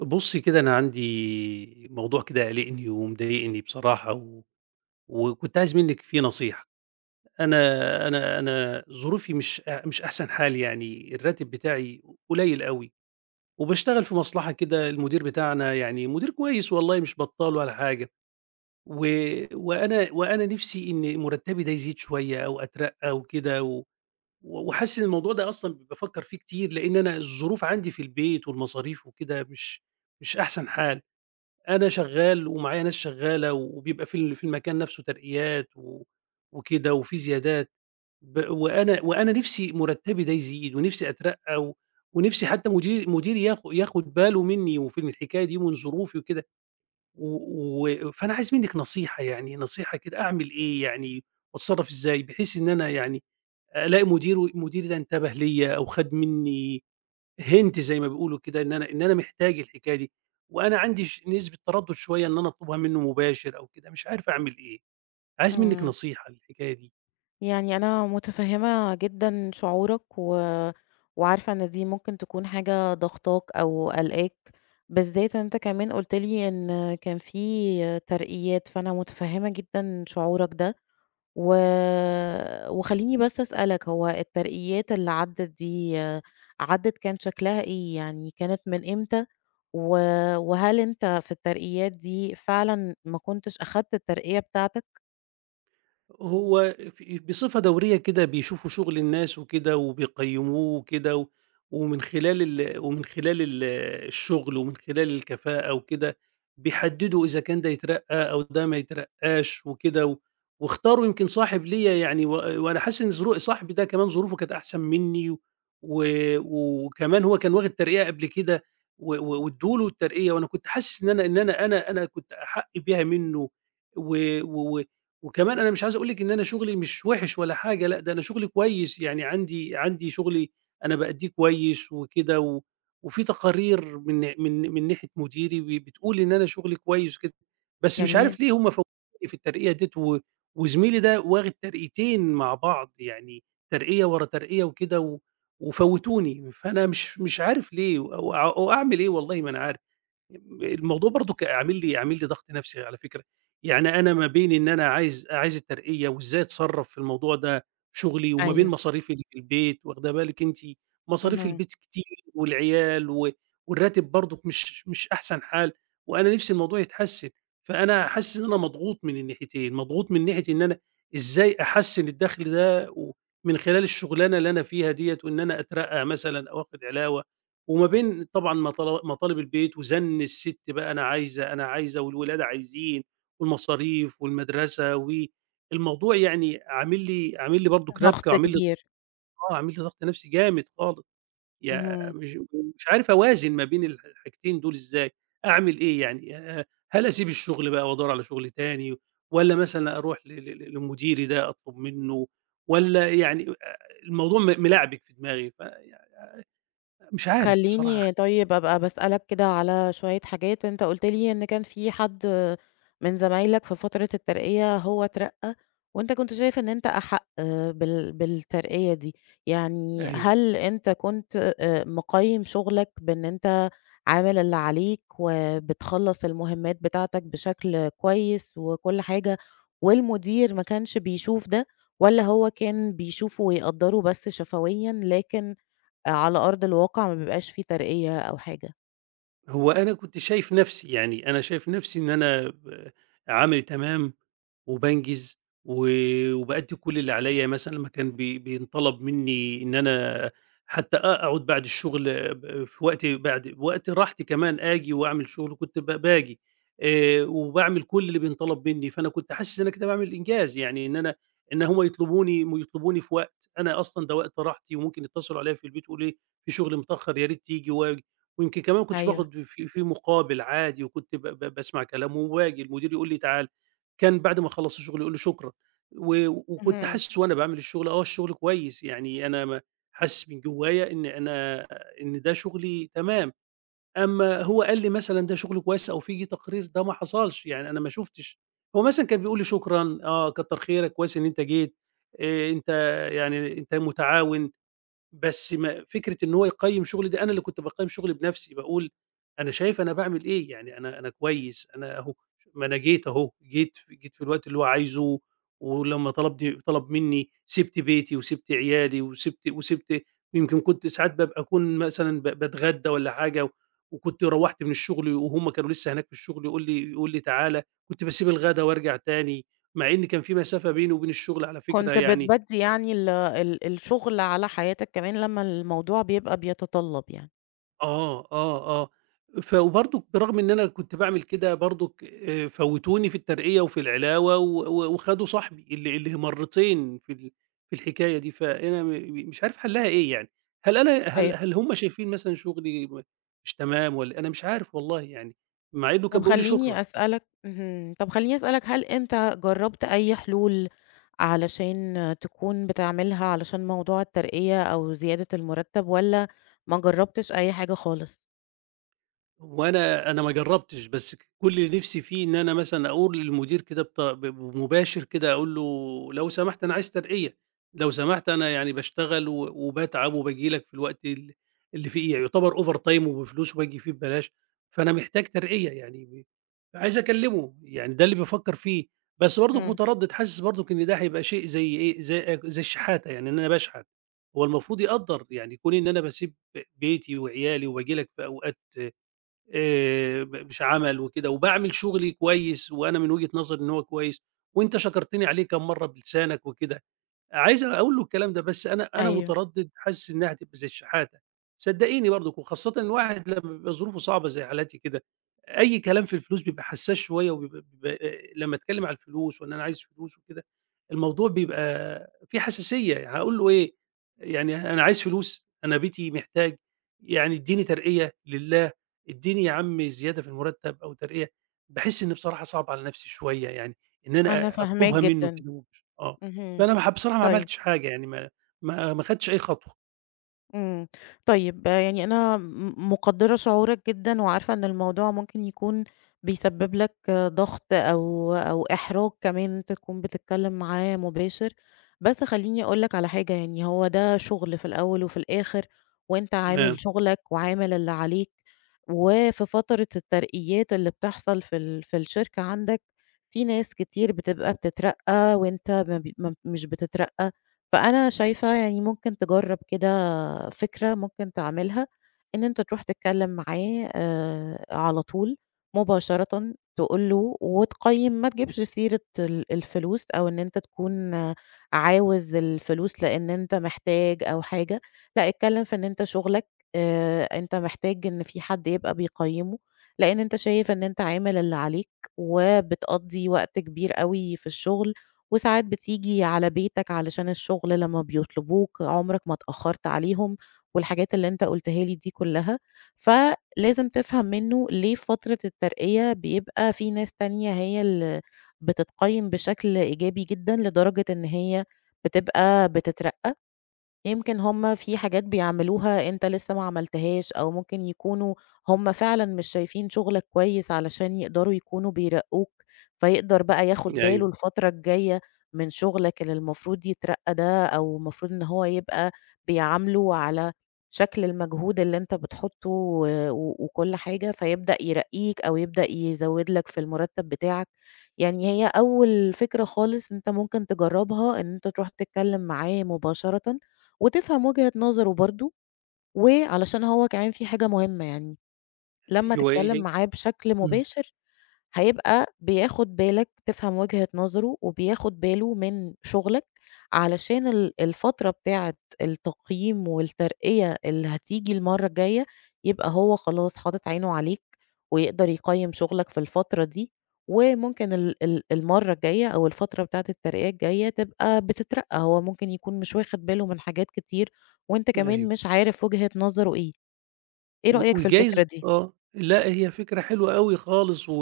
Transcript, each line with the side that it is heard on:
right: بُصّي كده أنا عندي موضوع كده قالقني ومضايقني بصراحة و وكنت عايز منِّك فيه نصيحة. أنا أنا ظروفي مش أحسن حال يعني، الراتب بتاعي قليل أوي وباشتغل في مصلحة كده المدير بتاعنا يعني مدير كويس والله مش بَطّال ولا حاجة و وأنا وأنا نِفْسي إن مُرتّبي ده يزيد شوية أو أترقّى وكده وحاسس إن الموضوع ده أصلًا بافكّر فيه كتير لإن أنا الظروف عندي في البيت والمصاريف وكده مش أحسن حال. أنا شغّال ومعايا ناس شغّالة وبيبقى في المكان نَفْسه ترقيات وكده وفي زيادات ب وأنا وأنا نِفْسي مُرتّبي ده يزيد ونِفْسي أترقّى ونِفْسي حتّى مدير مديري ياخُد باله منّي وفي الحكاية دي ومن ظروفي وكده و و فأنا عايز منِّك نصيحة يعني نصيحة كده أعمل إيه يعني، وأتصرّف إزاي بحيث إن أنا يعني ألاقي مدير مديري ده انتبه ليّا أو خَد منّي hint زي ما بيقولوا كده إن أنا محتاج الحكاية دي، وأنا عندي نسبة تردد شوية إن أنا أطلبها منه مباشر أو كده، مش عارف أعمل إيه؟ عايز منِّك
left: إمم،
right: نصيحة للحكاية دي.
left: يعني أنا متفهمة جدًا شعورك، و وعارفة إن دي ممكن تكون حاجة ضاغطاك أو قالقاك، بالذات أنت كمان قُلت لي إن كان في ترقيات، فأنا متفهمة جدًا شعورك ده، و وخلّيني بس أسألك هو الترقيات اللي عدّت دي عدّت كان شكلها إيه؟ يعني كانت من إمتى؟ و وهل أنت في الترقيات دي فعلًا ما كنتش أخدت الترقية بتاعتك؟
right: هو في بصفة دورية كده بيشوفوا شغل الناس وكده وبيقيموه وكده ومن خلال الشغل ومن خلال الكفاءة وكده بيحددوا إذا كان ده يترقى أو ده ما يترقاش وكده، واختاروا يمكن صاحب ليا يعني، وأنا حاسس إن ظروف صاحبي ده كمان ظروفه كانت أحسن مني، و- وكمان هو كان واخد ترقية قبل كده، وادوله الترقية وأنا كنت حاسس إن أنا كنت أحق بيها منه، و... و... وكمان أنا مش عايز أقول لِك إن أنا شغلي مش وِحِش ولا حاجة، لأ، ده أنا شغلي كويس، يعني عندي شغلي أنا بأدّيه كويس وكده وفي تقارير من ناحية مديري بتقول إن أنا شغلي كويس وكده، بس مش
left: جميل.
right: عارف ليه هم فوّقوني في الترقية ديّة وزميلي ده واخد ترقيتين مع بعض، يعني ترقية ورا ترقية وكده وفوّتوني، فأنا مش عارف ليه، و وأع وأعمل إيه والله ما أنا عارف. الموضوع برضه ك عامل لي عامل لي ضغط نفسي على فكرة، يعني أنا ما بين إن أنا عايز الترقية وإزاي أتصرّف في الموضوع ده في شغلي، وما بين
left: أيوه.
right: مصاريفي اللي في البيت واخدة بالِك أنتِ، مصاريف
left: اهم.
right: البيت كتير والعيال، والراتب برضُك مش أحسن حال، وأنا نفسي الموضوع يتحسّن، فأنا حاسس إن أنا مضغوط من الناحيتين، مضغوط من ناحية إن أنا إزاي أحسّن الدخل ده، و من خلال الشغلانة اللي أنا فيها ديّة وإن أنا أترقّى مثلًا أو آخد علاوة، وما بين طبعًا مطالب البيت وزن الست بقى أنا عايزة، أنا عايزة، والولاد عايزين، والمصاريف والمدرسة، و الموضوع يعني عامل لي برضك ربكة،
left: ضغط
right: وعامل لي
left: كبير.
right: آه، عامل لي ضغط نفسي جامد خالص، يا
left: اهم.
right: مش مش عارف أوازن ما بين الحاجتين دول إزاي، أعمل إيه يعني؟ هل أسيب الشغل بقى وأدوّر على شغل تاني، والّا مثلًا أروح ل ل ل لمديري ده أطلب منه، والّا يعني، الموضوع ملعبك في دماغي، فيعني مش عارف بصراحة.
left: خلّيني طيب أبقى باسألك كده على شوية حاجات. أنت قُلت لي إن كان في حد من زمايلك في فترة الترقية هو اترقى، وأنت كنت شايف إن أنت أحق بالترقية دي، يعني
right: أيوه.
left: هل أنت كنت مقيّم شغلك بإن أنت عامل اللي عليك وبتخلّص المهمات بتاعتك بشكل كويس وكل حاجة، والمدير ما كانش بيشوف ده، والّا هو كان بيشوفه ويقدّره بس شفويًا لكن على أرض الواقع ما بيبقاش في ترقية أو حاجة.
right: هو أنا كنت شايف نفسي، يعني أنا شايف نفسي إن أنا عامل تمام وبانجز و وبأدّي كل اللي عليّا، مثلًا لمّا كان بينطلب منّي إن أنا حتى أقعد بعد الشغل في وقت بعد وقت راحتي كمان آجي وأعمل شغل كنت باجي، وباعمل كل اللي بينطلب منّي، فأنا كنت حاسس إن أنا كده باعمل إنجاز، يعني إن هم يطلبوني في وقت، أنا أصلًا ده وقت راحتي وممكن يتصلوا عليّا في البيت ويقولوا لي في شغل متأخّر يا ريت تيجي، ويمكن كمان ما كنتش
left: أيوه.
right: باخد في مقابل عادي، وكنت ب ب باسمع كلامه، وآجي المدير يقول لي: "تعالَ." كان بعد ما أخلّص الشغل يقول لي: "شكرًا." و وكنت
left: اهم.
right: حاسس وأنا باعمل الشغل، الشغل كويس، يعني أنا ما حاسس من جوايا إن ده شغلي تمام، أمّا هو قال لي مثلًا ده شغل كويس أو في تقرير، ده ما حصلش، يعني أنا ما شُفتش، هو مثلًا كان بيقول لي: "شكرًا، آه، كتّر خيرك، كويس إن أنت جيت، أنت يعني أنت متعاون." بس ما فكرة إن هو يقيّم شغلي دي، أنا اللي كنت باقيّم شغلي بنفسي، باقول أنا شايف أنا باعمل إيه، يعني أنا كويس، أنا أهو، ما أنا جيت أهو، جيت في الوقت اللي هو عايزه، ولمّا طلبني طلب مني سِبت بيتي وسِبت عيالي وسِبت، يمكن كنت ساعات بابقى أكون مثلًا باتغدى والّا حاجة، وكنت روّحت من الشغل وهُم كانوا لسه هناك في الشغل، يقول لي تعالَ، كنت باسيب الغدا وارجع تاني، مع إن كان في مسافة بيني وبين الشغل على فكرة
left: كنت
right: يعني.
left: بتبدّي يعني ال ال الشغل على حياتك كمان لمّا الموضوع بيبقى بيتطلّب يعني.
right: آه، آه، آه. وبرضُك برغم إن أنا كنت باعمل كده برضُك فوّتوني في الترقية وفي العلاوة، و و وخدوا صاحبي اللي مرّتين في الحكاية دي، فأنا مش عارف حلّها إيه يعني. هل أنا هل
left: أيوه.
right: هل هم شايفين مثلًا شُغلي مش تمام، والّا أنا مش عارف والله يعني، مع إنه كان
left: طب
right: بيقول لي شكرًا.
left: خلّيني أسألك اهم، طب خلّيني أسألك هل أنت جرّبت أي حلول علشان تكون بتعملها علشان موضوع الترقية أو زيادة المرتّب والّا ما جرّبتش أي حاجة خالص؟
right: هو أنا ما جرّبتش، بس كل اللي نِفْسي فيه إن أنا مثلًا أقول للمدير كده بط ب بمباشر كده أقول له: "لو سمحت أنا عايز ترقية، لو سمحت أنا يعني باشتغل وباتعب وباجي لك في الوقت اللي فيه إيه، يعتبر overtime وبفلوس وباجي فيه ببلاش، فأنا محتاج ترقية." يعني عايز أكلّمه، يعني ده اللي بافكّر فيه، بس برضُك
left: إمم،
right: متردّد، حاسس برضُك إن ده هيبقى شيء زي إيه، زي الشحاتة، يعني إن أنا باشحت. هو المفروض يقدّر، يعني كون إن أنا باسيب بيتي وعيالي وباجي لك في أوقات ب مش عمل وكده، وباعمل شغلي كويس وأنا من وجهة نظري إن هو كويس، وأنت شكرتني عليه كام مرّة بلسانك وكده، عايز أقول له الكلام ده، بس أنا
left: أيوه.
right: متردد، حاسس إنها هتبقى زي الشحاتة، صدقيني برضك، وخاصةً الواحد لمّا بيبقى ظروفه صعبة زي حالاتي كده، أي كلام في الفلوس بيبقى حساس شوية، وبيبقى لمّا أتكلم على الفلوس وإن أنا عايز فلوس وكده، الموضوع بيبقى فيه حساسية، يعني هاقول له إيه؟ يعني أنا عايز فلوس، أنا بيتي محتاج، يعني ادّيني ترقية لله، ادّيني يا عم زيادة في المرتب أو ترقية، باحس إن بصراحة صعب على نفسي شوية يعني، إن
left: أنا
right: أنا
left: فاهماك
right: أطلبها منه
left: جدًا.
right: كده مباشر آه.
left: اهم.
right: فأنا ما ح بصراحة ما
left: طيب.
right: عملتش حاجة، يعني ما خدتش أي خطوة.
left: إمم، طيب آه، يعني أنا مقدّرة شعورك جدًا، وعارفة إن الموضوع ممكن يكون بيسبب لك آه، ضغط أو إحراج كمان إن أنت تكون بتتكلم معاه مباشر، بس خلّيني أقول لك على حاجة يعني هو ده شغل في الأول وفي الآخر، وأنت
right: تمام،
left: عامل شغلك وعامل اللي عليك، وفي فترة الترقيات اللي بتحصل في في الشركة عندك، في ناس كتير بتبقى بتترقى وأنت ما مش بتترقى. فأنا شايفة يعني ممكن تجرّب كده فكرة ممكن تعملها، إن أنت تروح تتكلّم معاه على طول مباشرةً، تقول له وتقيّم ما تجيبش سيرة الفلوس أو إن أنت تكون آه، عاوز الفلوس لإن أنت محتاج أو حاجة، لأ اتكلّم في إن أنت شغلك، أنت محتاج إن في حد يبقى بيقيّمه، لإن أنت شايف إن أنت عامل اللي عليك وبتقضّي وقت كبير أوي في الشغل. وساعات بتيجي على بيتك علشان الشغل لمّا بيطلبوك، عمرك ما اتأخّرت عليهم، والحاجات اللي أنت قُلتها لي دي كلّها، فلازم تفهم منّه ليه في فترة الترقية بيبقى في ناس تانية هي اللي بتتقيّم بشكل إيجابي جدًا لدرجة إن هي بتبقى بتترقّى. يمكن هُم في حاجات بيعملوها أنت لسه ما عملتهاش، أو ممكن يكونوا هُم فعلًا مش شايفين شغلك كويس علشان يقدروا يكونوا بيرقّوك، فيقدر بقى ياخد باله
right: أيوه،
left: الفترة الجاية من شغلك اللي المفروض يترقّى ده، أو المفروض إن هو يبقى بيعامله على شكل المجهود اللي أنت بتحطّه وكل حاجة، فيبدأ يرقّيك أو يبدأ يزوّد لك في المرتب بتاعك. يعني هي أول فكرة خالص أنت ممكن تجرّبها إن أنت تروح تتكلم معاه مباشرةً وتفهم وجهة نظره برضه، وعلشان هو كمان في حاجة مهمة يعني، لمّا
right: أيوه، إيه
left: تتكلّم
right: هي؟
left: معاه بشكل
right: إمم،
left: مباشر هيبقى بياخد بالك تفهم وجهة نظره وبياخد باله من شغلك علشان الفترة بتاعة التقييم والترقية اللي هتيجي المرّة الجاية، يبقى هو خلاص حاطط عينه عليك ويقدر يقيّم شغلك في الفترة دي، وممكن ال ال المرّة الجاية أو الفترة بتاعة الترقية الجاية تبقى بتترقى، هو ممكن يكون مش واخد باله من حاجات كتير وأنت كمان
right: أيوه.
left: مش عارف وجهة نظره إيه. إيه
right: و
left: رأيك في
right: وجايز
left: الفكرة دي؟
right: آه، لأ، هي فكرة حلوة أوي خالص و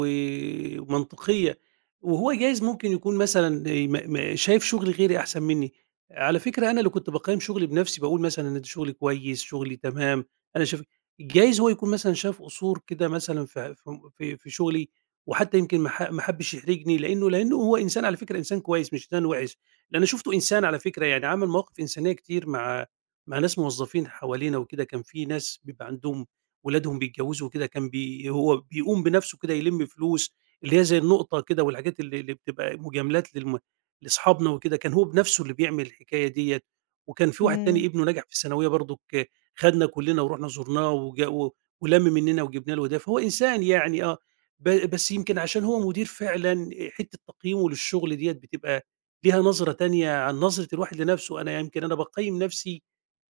right: ومنطقية، وهو جايز ممكن يكون مثلًا م م شايف شغل غيري أحسن مني، على فكرة أنا اللي كنت باقيّم شغلي بنفسي، باقول مثلًا إن ده شغلي كويس، شغلي تمام، أنا شايف جايز هو يكون مثلًا شاف قصور كده مثلًا في شغلي، وحتى يمكن ما حبش يحرجني، لأنه هو إنسان على فكرة إنسان كويس مش إنسان وِحِش، لأن شُفته إنسان على فكرة يعني عمل مواقف إنسانية كتير مع ناس موظفين حوالينا وكده، كان في ناس بيبقى عندهم ولادهم بيتجوزوا وكده، كان هو بيقوم بنفسه كده يلم فلوس، اللي هي زي النقطة كده، والحاجات اللي بتبقى مجاملات لأصحابنا وكده، كان هو بنفسه اللي بيعمل الحكاية ديّة، وكان في واحد تاني
left: إمم.
right: ابنه نجح في الثانوية برضُك، خدنا كلّنا ورُحنا زُرناه، وج و ولَم مننا وجبنا له هدايا، فهو إنسان يعني. آه، ب بس يمكن عشان هو مدير فعلًا، حتّة تقييمه للشغل ديّة بتبقى ليها نظرة تانية عن نظرة الواحد لنفسه، أنا يمكن أنا باقيّم نفسي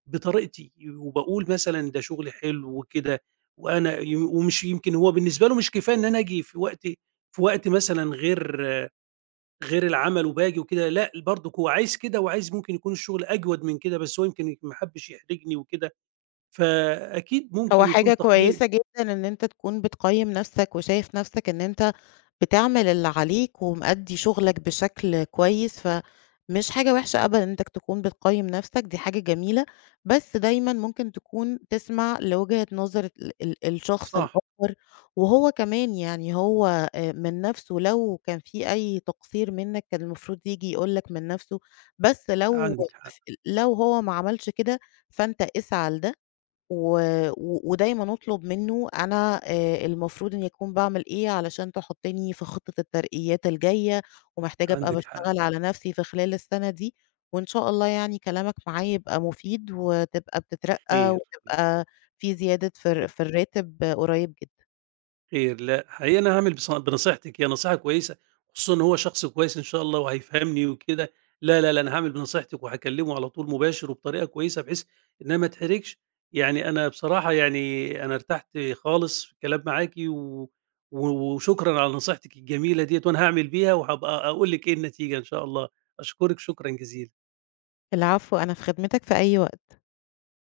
right: بطريقتي، وباقول مثلًا ده شغل حلو وكده. وأنا ي ومش يمكن هو بالنسبة له مش كفاية إن أنا آجي في وقت مثلًا غير العمل وباجي وكده، لأ برضك هو عايز كده، وعايز ممكن يكون الشغل أجود من كده، بس هو يمكن ما حبّش يحرجني وكده، فأكيد ممكن
left: هو حاجة
right: يكون تقييم.
left: كويسة جدًا إن أنت تكون بتقيّم نفسك وشايف نفسك إن أنت بتعمل اللي عليك ومأدّي شغلك بشكل كويس، فمش حاجة وحشة أبدًا إن أنت تكون بتقيّم نفسك، دي حاجة جميلة، بس دايمًا ممكن تكون تسمع لوجهة نظر ال ال الشخص
right: صح،
left: الآخر، وهو كمان يعني هو من نفسه لو كان في أي تقصير منك كان المفروض ييجي يقول لك من نفسه، بس لو
right: عندِك حق،
left: لو هو ما عملش كده فأنت اسعى لده. و و ودايمًا أطلب منّه أنا المفروض إنّي أكون باعمل إيه علشان تحطّني في خطة الترقيات الجاية، ومحتاجة أبقى
right: عندِك حق،
left: باشتغل على نَفْسي في خلال السَنة دي، وإن شاء الله يعني كلامك معايا يبقى مفيد وتبقى بتترقّى
right: خير، خير.
left: وتبقى في زيادة في في الراتب آه، قريّب جدًا.
right: خير، لأ، حقيقي أنا هاعمل بنصيحتِك، هي نصيحة كويسة، خصوصًا إن هو شخص كويس إن شاء الله وهيفهمني وكده. لا، لا، لا، أنا هاعمل بنصيحتِك وهاكلمه على طول مباشر وبطريقة كويسة بحيث إنها ما تحرجش. يعني أنا بصراحة، يعني أنا ارتحت خالص في الكلام معاكِ، و و وشكرًا على نصيحتِك الجميلة ديّة، وأنا هاعمل بيها وهابقى أقول لِك إيه النتيجة إن شاء الله. أشكرِك شكرًا جزيلًا.
left: العفو، أنا في خدمتك في أي وقت.